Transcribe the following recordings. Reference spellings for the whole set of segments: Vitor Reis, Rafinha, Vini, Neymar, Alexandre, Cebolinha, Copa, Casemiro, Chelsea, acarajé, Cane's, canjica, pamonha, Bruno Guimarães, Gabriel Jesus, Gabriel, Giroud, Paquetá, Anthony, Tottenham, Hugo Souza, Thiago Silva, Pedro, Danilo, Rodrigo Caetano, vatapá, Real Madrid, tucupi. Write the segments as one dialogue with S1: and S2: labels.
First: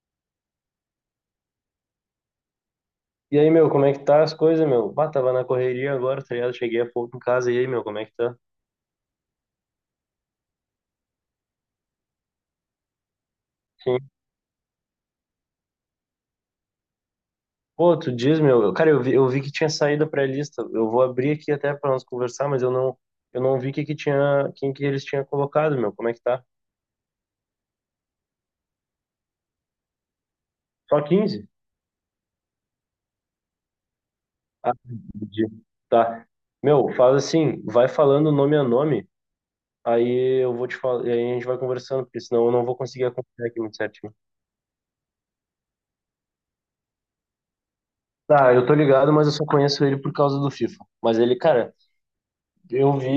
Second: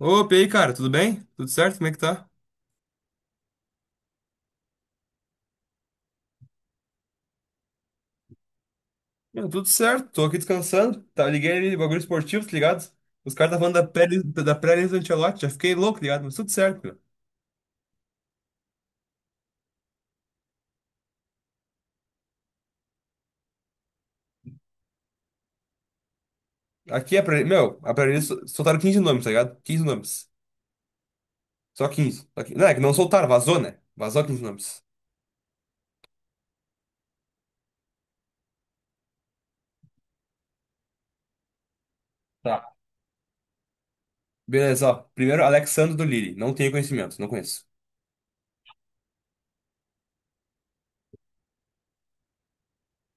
S1: Opa, e aí, cara, tudo bem? Tudo certo? Como é que tá?
S2: E aí, meu, como é que tá as coisas, meu? Bah, tava na correria agora, tá ligado? Cheguei há pouco em casa. E aí, meu, como é que tá?
S1: Meu, tudo certo, tô aqui descansando. Tá, liguei ali, bagulho esportivo, tá ligado? Os caras estavam falando da
S2: Sim.
S1: pré-lista da pré-lista do Ancelotti, já fiquei louco, tá ligado? Mas tudo certo, meu.
S2: Pô, tu diz, meu. Cara, eu vi que tinha saído a pré-lista. Eu vou abrir aqui até pra nós conversar, mas eu não vi que tinha, quem que eles tinham colocado, meu. Como é que tá?
S1: Aqui é pré meu, a pré-lista soltaram 15 nomes, tá ligado? 15 nomes.
S2: Só 15.
S1: Só 15. Só 15. Não, é que não soltaram, vazou, né? Vazou 15
S2: Ah,
S1: nomes.
S2: entendi. Tá. Meu, faz assim, vai falando nome a nome, aí eu vou te falar, aí a gente vai conversando, porque senão eu não
S1: Tá.
S2: vou conseguir acompanhar aqui muito certinho.
S1: Beleza, ó. Primeiro, Alexandre do Lille. Não tenho conhecimento, não conheço.
S2: Tá, eu tô ligado, mas eu só conheço ele por causa do FIFA. Mas ele, cara, Eu vi,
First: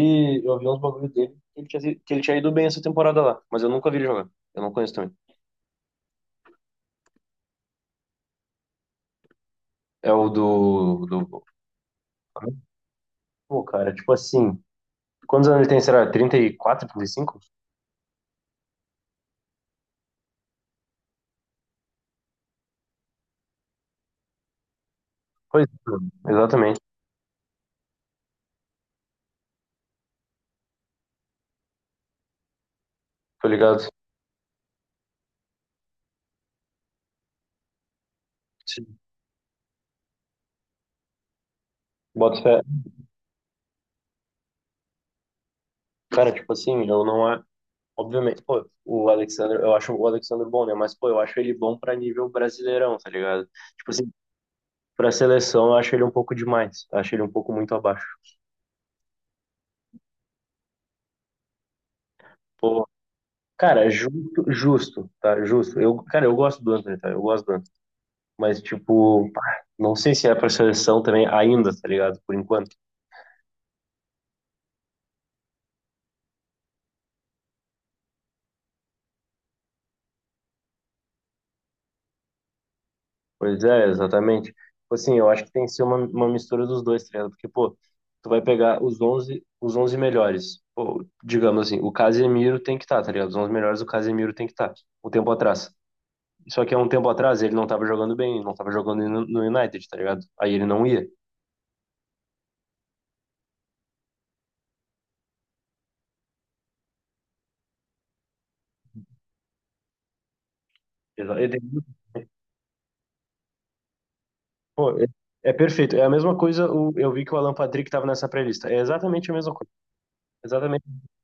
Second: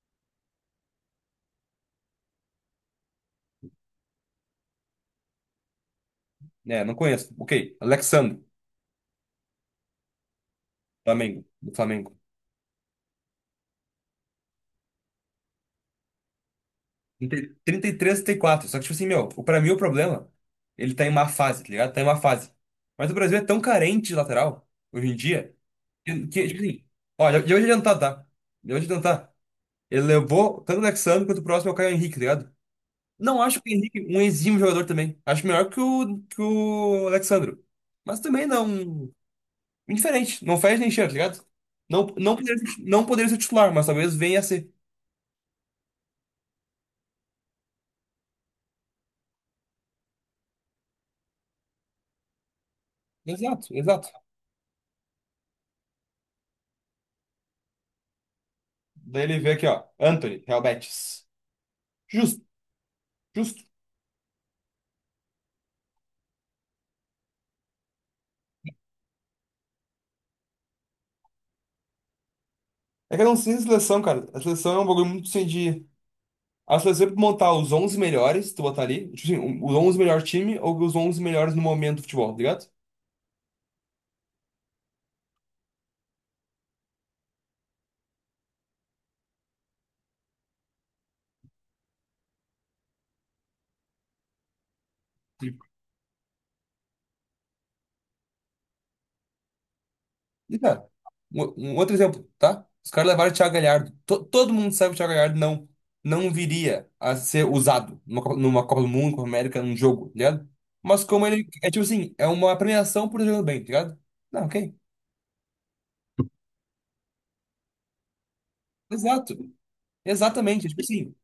S2: eu vi uns bagulhos dele que ele tinha, que ele tinha ido bem essa temporada lá, mas eu nunca vi ele jogar. Eu não conheço também.
S1: É, não conheço. Ok. Alexandre,
S2: É o do.
S1: do Flamengo.
S2: Pô, cara, tipo assim, quantos anos ele tem, será? 34,
S1: trinta
S2: 35?
S1: e três, trinta e quatro. Só que, tipo assim, meu, pra mim o problema, ele tá em má fase, tá ligado? Tá em má fase. Mas o Brasil é tão carente de lateral, hoje em dia,
S2: Pois
S1: que,
S2: é,
S1: que, tipo
S2: exatamente,
S1: assim, ó, já vou te adiantar, tá? Já vou te adiantar. Ele levou tanto o Alexandre quanto o próximo é o Caio Henrique, tá ligado? Não
S2: tô
S1: acho que o
S2: ligado.
S1: Henrique um exímio jogador também. Acho melhor que o Alexandre. Mas também
S2: Sim.
S1: não. Indiferente. Não faz nem cheiro, tá ligado? Não, não,
S2: Bota fé.
S1: não poderia ser titular, mas talvez venha a ser.
S2: Cara, tipo assim, eu não é. Obviamente, pô, o Alexander, eu acho o Alexander bom, né? Mas, pô, eu acho ele bom pra nível brasileirão, tá ligado?
S1: Exato,
S2: Tipo
S1: exato.
S2: assim, pra seleção eu acho ele um pouco demais. Acho ele um pouco muito abaixo.
S1: Daí ele vê aqui, ó. Anthony, Real Betis. Justo,
S2: Pô,
S1: justo.
S2: cara, justo, justo, tá? Justo. Eu, cara, eu gosto do Antony, tá? Eu gosto do Antony. Mas, tipo, pá, não sei se é pra seleção também ainda, tá ligado? Por enquanto.
S1: É que eu não sei a seleção, cara. A seleção é um bagulho muito sem de. A seleção é pra montar os 11 melhores, tu botar ali, tipo assim, os 11 melhores time ou os 11 melhores no momento do futebol, tá ligado?
S2: Pois é, exatamente. Tipo assim, eu acho que tem que ser uma mistura dos dois, tá ligado? Porque, pô, tu vai pegar os onze melhores. Pô, digamos assim, o Casemiro tem que estar, tá ligado? Os 11 melhores, o Casemiro tem que estar. Tá. Um tempo
S1: Sim.
S2: atrás. Só que há um tempo atrás ele não tava jogando bem, não tava jogando no United, tá ligado? Aí
S1: E,
S2: ele não
S1: cara,
S2: ia.
S1: um outro exemplo, tá? Os caras levaram o Thiago Galhardo. Todo mundo sabe que o Thiago Galhardo não viria a ser usado numa, numa Copa do Mundo, Copa América, num jogo, tá ligado? Mas como ele. É tipo assim, é uma premiação por jogar bem, tá ligado? Não, ok.
S2: Pô, é perfeito. É a mesma coisa, eu vi que o Alan Patrick tava nessa pré-lista. É exatamente a
S1: Exato.
S2: mesma coisa.
S1: Exatamente. Tipo
S2: Exatamente.
S1: assim,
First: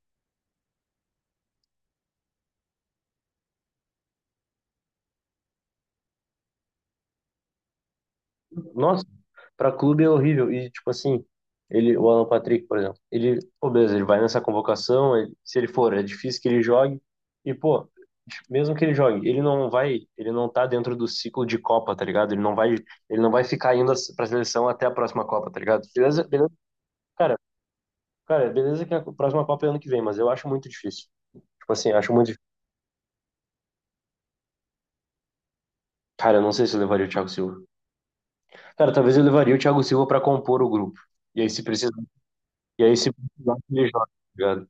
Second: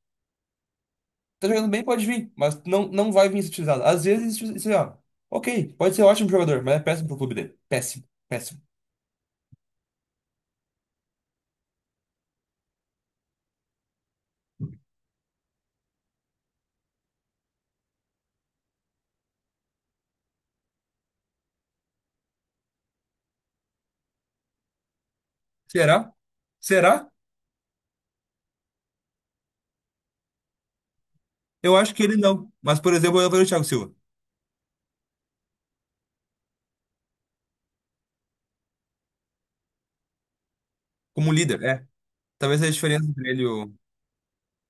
S1: tá jogando bem, pode vir, mas não vai vir utilizado. Às vezes, isso, ó, ok, pode ser ótimo jogador, mas é péssimo pro clube dele. Péssimo, péssimo.
S2: Nossa, pra clube é horrível. E, tipo assim, ele, o Alan Patrick, por exemplo, ele, pô, beleza, ele vai nessa convocação, se ele for, é difícil que ele jogue. E, pô, mesmo que ele jogue, ele não vai, ele não tá dentro do ciclo de Copa, tá ligado? Ele não vai ficar indo pra seleção até a próxima Copa, tá ligado?
S1: Será?
S2: Beleza, beleza,
S1: Será?
S2: cara, cara, beleza que a próxima Copa é ano que vem, mas eu acho muito difícil. Tipo
S1: Eu
S2: assim,
S1: acho que
S2: acho
S1: ele
S2: muito difícil.
S1: não. Mas, por exemplo, eu vejo o Thiago Silva
S2: Cara, eu não sei se eu levaria o Thiago Silva. Cara, talvez eu levaria o Thiago Silva pra compor o grupo.
S1: como
S2: E aí
S1: líder,
S2: se
S1: é.
S2: precisar,
S1: Talvez seja a
S2: e aí
S1: diferença
S2: se
S1: entre ele e
S2: precisar,
S1: o.
S2: ele joga, tá ligado?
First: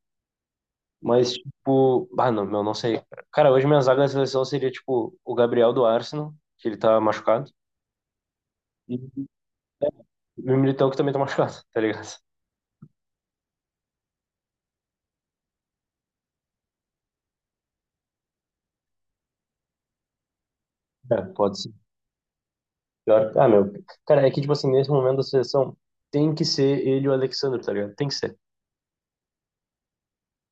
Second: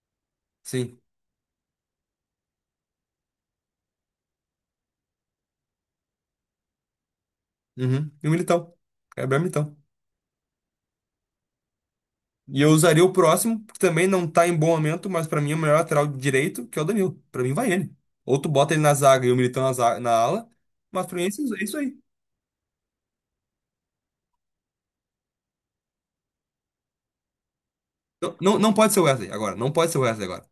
S1: Sim.
S2: Mas, tipo, ah, não, meu, não sei, cara. Cara, hoje minha zaga da seleção seria, tipo, o Gabriel do Arsenal, que ele tá machucado,
S1: Uhum. E o Militão.
S2: e
S1: Gabriel Militão.
S2: o Militão, que também tá machucado, tá ligado?
S1: E eu usaria o próximo, que também não tá em bom momento, mas pra mim é o melhor lateral direito, que é o Danilo. Pra mim vai ele. Ou tu bota ele na zaga e o Militão na, na ala, mas pra
S2: É,
S1: mim é isso
S2: pode
S1: é
S2: ser.
S1: isso aí.
S2: Ah, meu. Cara, é que, tipo assim, nesse momento da seleção, tem que ser ele e o Alexandre, tá ligado? Tem que ser.
S1: Não pode ser o Wesley agora. Não pode ser o Wesley agora.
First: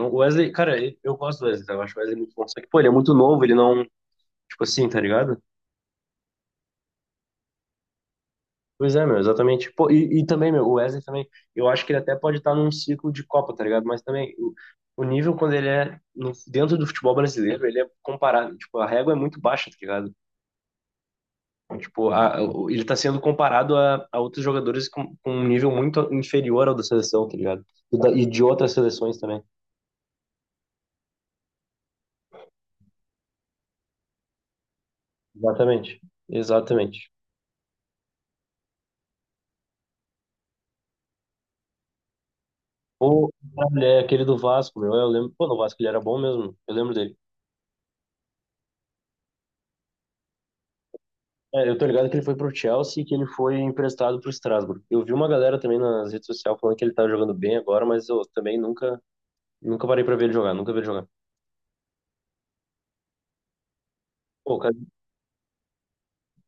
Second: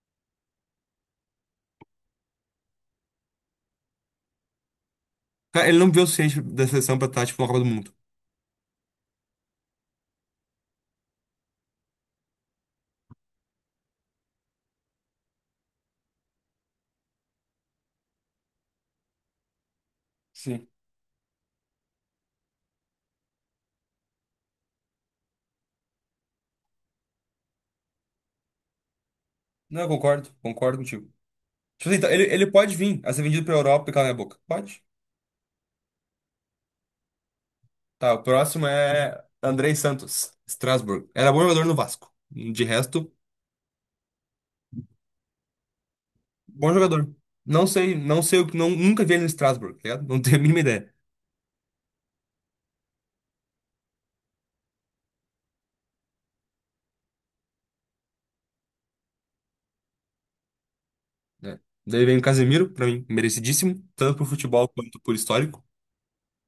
S2: O Wesley, cara, eu gosto do Wesley, tá? Eu acho o Wesley muito bom. Só que, pô, ele é muito novo, ele não, tipo assim, tá ligado?
S1: Cara, ele não viu o suficiente da seleção pra estar, tipo, na Copa do Mundo.
S2: Pois é, meu, exatamente. Pô, e também, meu, o Wesley também, eu acho que ele até pode estar num ciclo de Copa, tá ligado? Mas também, o nível quando ele é dentro do futebol brasileiro, ele é comparado, tipo, a régua é muito baixa, tá ligado?
S1: Sim.
S2: Então, tipo, ele tá sendo comparado a outros jogadores com um nível muito inferior ao da seleção, tá ligado? E, e de outras seleções também.
S1: Não, eu concordo contigo. Tipo assim, então, ele pode vir a ser vendido pra Europa e calar minha boca. Pode.
S2: Exatamente, exatamente.
S1: Tá, o próximo é Andrei Santos, Strasbourg. Era bom jogador no Vasco. De resto,
S2: Ou, é aquele do Vasco, meu, eu lembro, pô, no Vasco ele era bom mesmo,
S1: bom
S2: eu lembro
S1: jogador.
S2: dele.
S1: Não, nunca vi ele no Strasbourg, tá ligado? Não tenho a mínima ideia.
S2: É, eu tô ligado que ele foi pro Chelsea e que ele foi emprestado pro Strasbourg. Eu vi uma galera também nas redes sociais falando que ele tá jogando bem agora, mas eu também nunca parei pra ver ele jogar, nunca vi ele jogar.
S1: É. Daí vem o Casemiro, pra mim, merecidíssimo, tanto por
S2: Pô,
S1: futebol quanto por histórico.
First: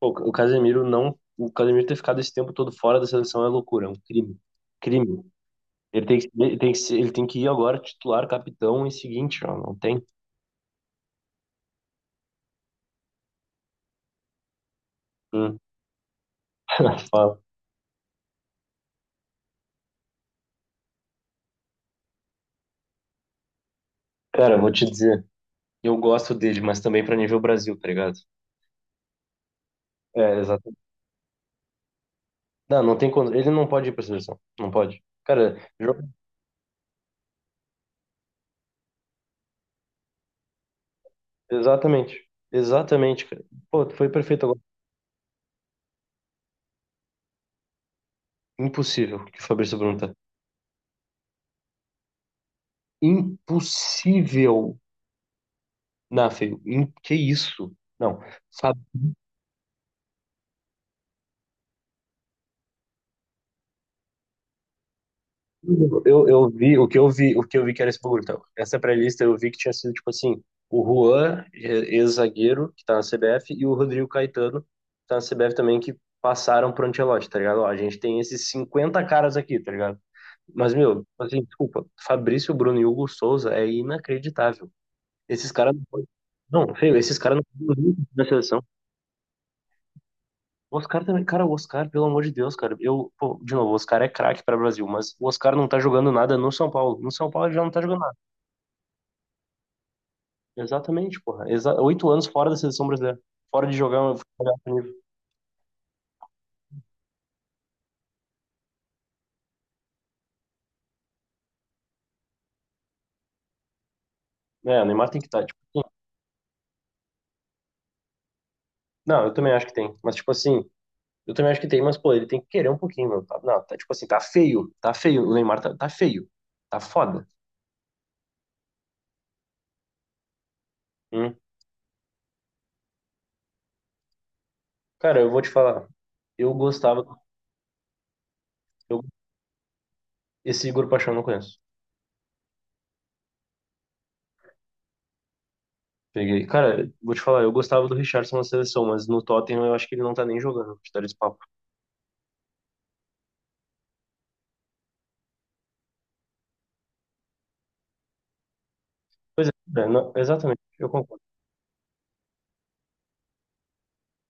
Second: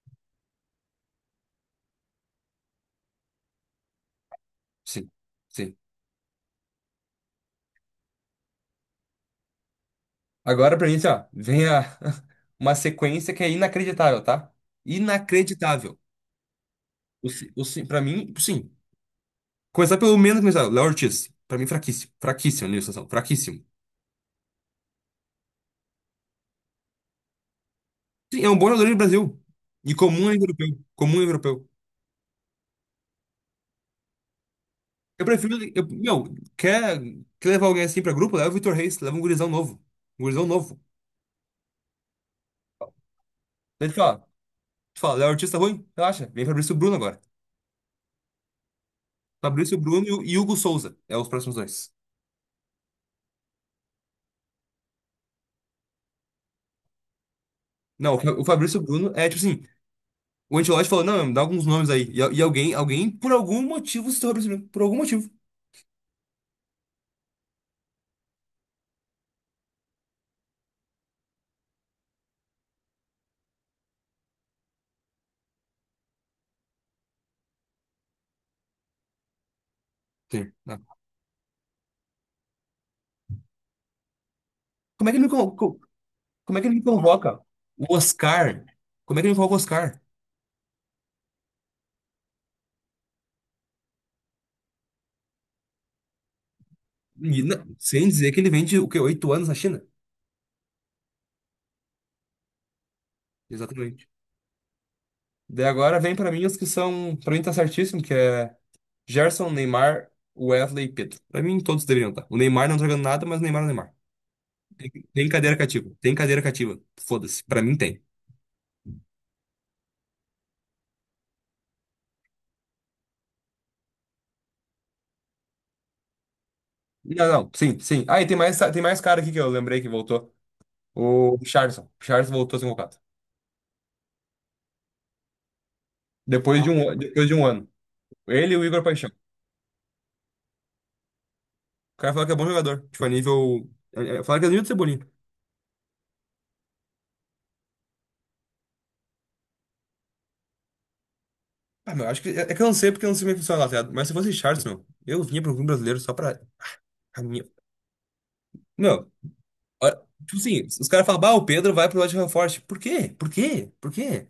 S2: pô, o Casemiro não, o Casemiro ter ficado esse tempo todo fora da seleção é loucura, é um crime,
S1: Sim,
S2: crime.
S1: sim.
S2: Ele tem que ele tem que ir agora titular, capitão e seguinte, ó, não tem.
S1: Agora pra mim, assim, ó, vem a, uma sequência que é inacreditável, tá?
S2: Hum.
S1: Inacreditável.
S2: Fala.
S1: Pra mim, sim. Começar pelo menos começar. Léo Ortiz. Pra mim, fraquíssimo. Fraquíssimo na situação. Fraquíssimo.
S2: Cara, eu vou te dizer, eu gosto dele, mas também pra nível Brasil, tá ligado?
S1: Sim, é um bom jogador do Brasil. E comum é
S2: É,
S1: europeu.
S2: exato.
S1: Comum é europeu.
S2: Não, não tem, ele não pode ir pra seleção, não pode.
S1: Eu prefiro.
S2: Cara,
S1: Eu,
S2: jo-
S1: meu, quer, quer levar alguém assim pra grupo? Leva o Vitor Reis. Leva um gurizão novo. Um gurizão novo.
S2: Exatamente. Exatamente, cara. Pô,
S1: Daí tu
S2: tu foi
S1: fala,
S2: perfeito agora.
S1: tu fala, Léo Ortiz tá ruim? Relaxa. Vem Fabrício Bruno agora.
S2: Impossível que o
S1: Fabrício
S2: Fabrício Bruno
S1: Bruno e
S2: tá.
S1: o e Hugo Souza. É os próximos dois.
S2: Impossível. Não, feio. Que isso?
S1: Não, o
S2: Não.
S1: Fa- o Fabrício Bruno é tipo assim. O Ancelotti falou, não, dá alguns nomes aí. E alguém por algum motivo, citou o Fabrício Bruno. Por algum motivo.
S2: Fabrício, eu vi o que eu vi que era esse bagulho. Então, essa pré-lista eu vi que tinha sido tipo assim, o Juan, ex-zagueiro, que tá na CBF, e o Rodrigo Caetano, que tá na CBF também, que passaram pro Ancelotti, tá ligado? Ó, a gente tem esses 50 caras aqui, tá ligado?
S1: Sim.
S2: Mas, meu, assim, desculpa, Fabrício Bruno e Hugo Souza é inacreditável.
S1: Como é que ele me,
S2: Esses
S1: con-
S2: caras
S1: co-
S2: não podem.
S1: Como é que
S2: Não,
S1: ele me
S2: feio, esses
S1: convoca?
S2: caras não podem
S1: O
S2: nunca na seleção.
S1: Oscar. Como é que ele me convoca o Oscar?
S2: O Oscar também, cara, o Oscar, pelo amor de Deus, cara. Eu, pô, de novo, o Oscar é craque para o Brasil, mas o Oscar não tá jogando nada no São Paulo. No São Paulo ele já não tá jogando
S1: Sem
S2: nada.
S1: dizer que ele vende o quê? 8 anos na China?
S2: Exatamente, porra. Exa 8 anos fora da seleção brasileira. Fora de jogar
S1: Exatamente.
S2: um futebol de alto nível.
S1: Daí agora vem pra mim os que são. Pra mim tá certíssimo, que é Gerson, Neymar, Wesley e Pedro. Pra mim todos deveriam estar. O Neymar não tá jogando nada, mas o Neymar é o Neymar.
S2: É, o Neymar tem que
S1: Tem
S2: estar,
S1: cadeira
S2: tipo,
S1: cativa.
S2: assim,
S1: Tem cadeira cativa. Foda-se. Pra mim tem.
S2: não, eu também acho que tem, mas tipo assim, eu também acho que tem, mas pô, ele tem que querer um pouquinho, mano. Não, tá tipo assim, tá feio, o Neymar tá feio, tá foda.
S1: Não, não. Sim, sim. Ah, e tem mais cara aqui que eu lembrei que voltou. O
S2: Hum.
S1: Richarlison. O Richarlison voltou a ser convocado.
S2: Cara, eu vou te falar, eu gostava,
S1: Depois de um ano. Ele e o Igor
S2: eu,
S1: Paixão.
S2: esse Igor Paixão eu não conheço.
S1: O cara fala que é bom jogador. Tipo, a nível. Fala que é nível do Cebolinha.
S2: Peguei. Cara, vou te falar, eu gostava do Richarlison na seleção, mas no Tottenham eu acho que ele não tá nem jogando, pra te dar esse papo.
S1: Ah, meu, acho que. É é que eu não sei porque eu não sei como é que funciona lá, tá ligado? Mas se fosse Richarlison, eu vinha pro clube brasileiro só pra. a minha- Meu,
S2: Pois é,
S1: olha, tipo
S2: exatamente,
S1: assim, os
S2: eu
S1: caras falam,
S2: concordo.
S1: bah, o Pedro vai pro Nottingham Forest. Por quê? Por quê? Por quê?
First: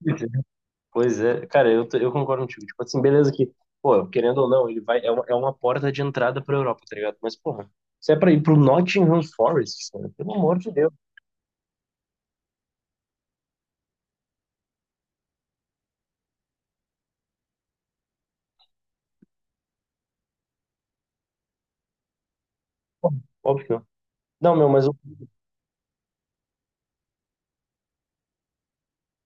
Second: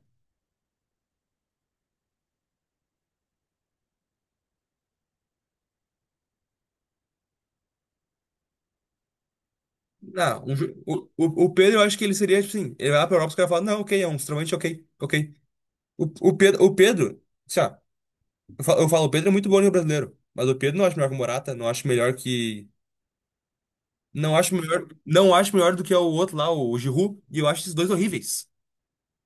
S2: Pois é, cara, eu concordo contigo. Tipo assim, beleza que, pô, querendo ou não, ele vai, é uma porta de entrada pra Europa, tá ligado? Mas, porra, se é pra ir pro Nottingham Forest, cara, pelo
S1: Não, um
S2: amor de
S1: jo-
S2: Deus,
S1: o, o, o Pedro, eu acho que ele seria, tipo assim, ele vai lá pra Europa, os caras falam, não, ok, é um extremamente ok, ok. O Pedro, sei lá, eu falo, o Pedro é muito bom no brasileiro, mas o Pedro não acho melhor que o Morata, não acho melhor que.
S2: óbvio que não.
S1: Não acho
S2: Não, meu, mas
S1: melhor,
S2: o
S1: não acho melhor do que o outro lá, o Giroud, e eu acho esses dois horríveis.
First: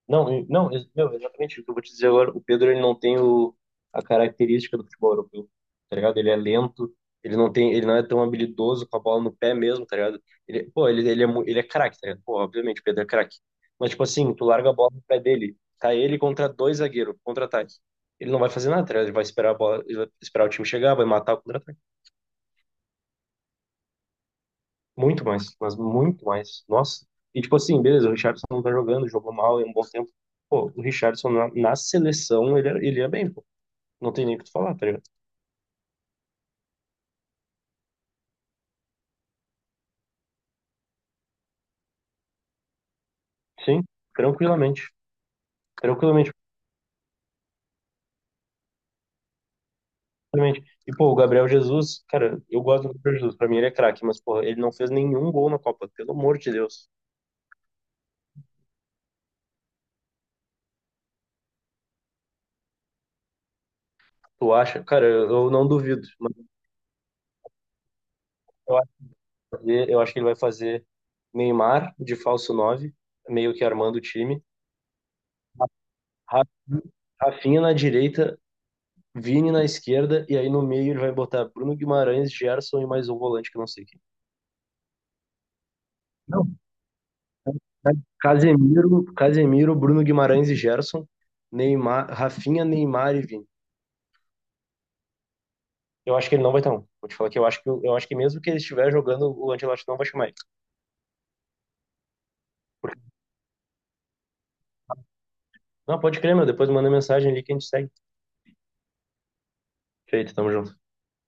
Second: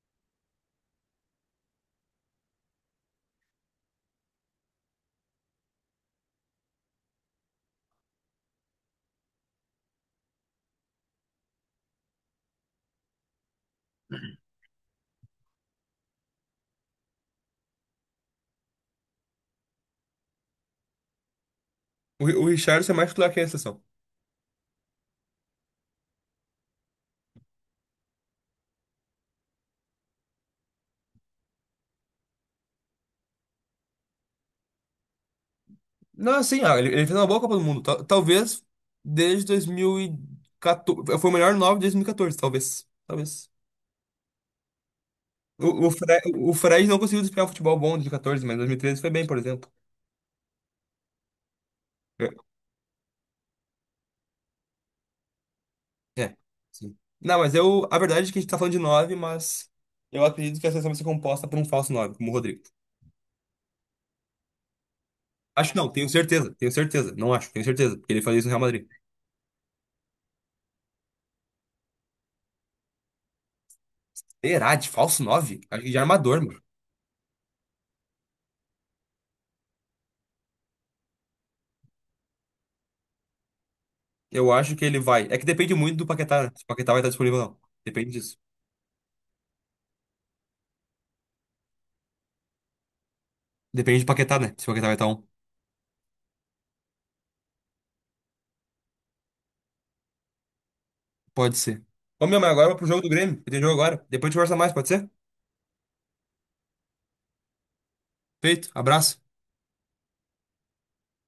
S2: não, não, meu, exatamente o que eu vou te dizer agora. O Pedro, ele não tem a característica do futebol europeu, tá ligado? Ele é lento, ele não tem, ele não é tão habilidoso com a bola no pé mesmo, tá ligado? Ele, pô, ele é, ele é craque, tá ligado? Pô, obviamente, o Pedro é craque. Mas, tipo assim, tu larga a bola no pé dele, tá ele contra dois zagueiros, contra-ataque. Ele não vai fazer nada, tá ligado? Ele vai esperar a bola, ele vai esperar o time chegar, vai matar o contra-ataque.
S1: O Richarlison é mais titular que a exceção.
S2: Muito mais, mas muito mais. Nossa. E tipo assim, beleza, o Richarlison não tá jogando, jogou mal em um bom tempo. Pô, o Richarlison na seleção, ele, ele é bem, pô. Não tem nem o que tu falar, tá ligado?
S1: Não, assim, ah, ele fez uma boa Copa do Mundo. Talvez desde 2014. Foi o melhor nove desde 2014, talvez. Talvez.
S2: Sim, tranquilamente.
S1: O, o, Fre-
S2: Tranquilamente,
S1: o Fred não conseguiu desempenhar um futebol bom em 2014, mas em 2013 foi bem, por exemplo.
S2: tranquilamente. E, pô, o Gabriel Jesus, cara, eu gosto do Gabriel Jesus. Pra mim ele é craque, mas, pô, ele não fez nenhum gol na Copa, pelo
S1: É, é,
S2: amor de Deus.
S1: sim. Não, mas eu. A verdade é que a gente tá falando de nove, mas eu acredito que a seleção vai ser composta por um falso nove, como o Rodrigo.
S2: Tu acha? Cara, eu não
S1: Acho que não,
S2: duvido.
S1: tenho
S2: Mas
S1: certeza, tenho certeza. Não acho, tenho certeza, porque ele fazia isso no Real
S2: eu
S1: Madrid.
S2: acho que ele vai fazer Neymar de falso 9 meio que armando o time.
S1: Será de falso 9? Acho que de armador,
S2: Ra-
S1: mano.
S2: Rafinha na direita, Vini na esquerda, e aí no meio ele vai botar Bruno Guimarães, Gerson e mais um volante que eu não sei quem.
S1: Eu acho que ele vai. É que depende muito do Paquetá,
S2: Não,
S1: né? Se o Paquetá vai estar disponível ou não. Depende disso.
S2: Casemiro, Casemiro, Bruno Guimarães e Gerson, Neymar, Rafinha, Neymar e Vini.
S1: Depende do Paquetá, né? Se o Paquetá vai estar um.
S2: Eu acho que ele não vai estar um. Vou te falar que eu acho que mesmo que ele estiver jogando, o Ancelotti não vai chamar ele.
S1: Pode ser. Ô, meu, mas agora eu vou pro
S2: Porque-
S1: jogo do Grêmio. Eu tenho jogo agora. Depois a gente conversa mais, pode ser?
S2: Não, pode crer, meu. Depois manda mensagem ali que a gente segue.
S1: Feito. Abraço.
S2: Feito, tamo junto.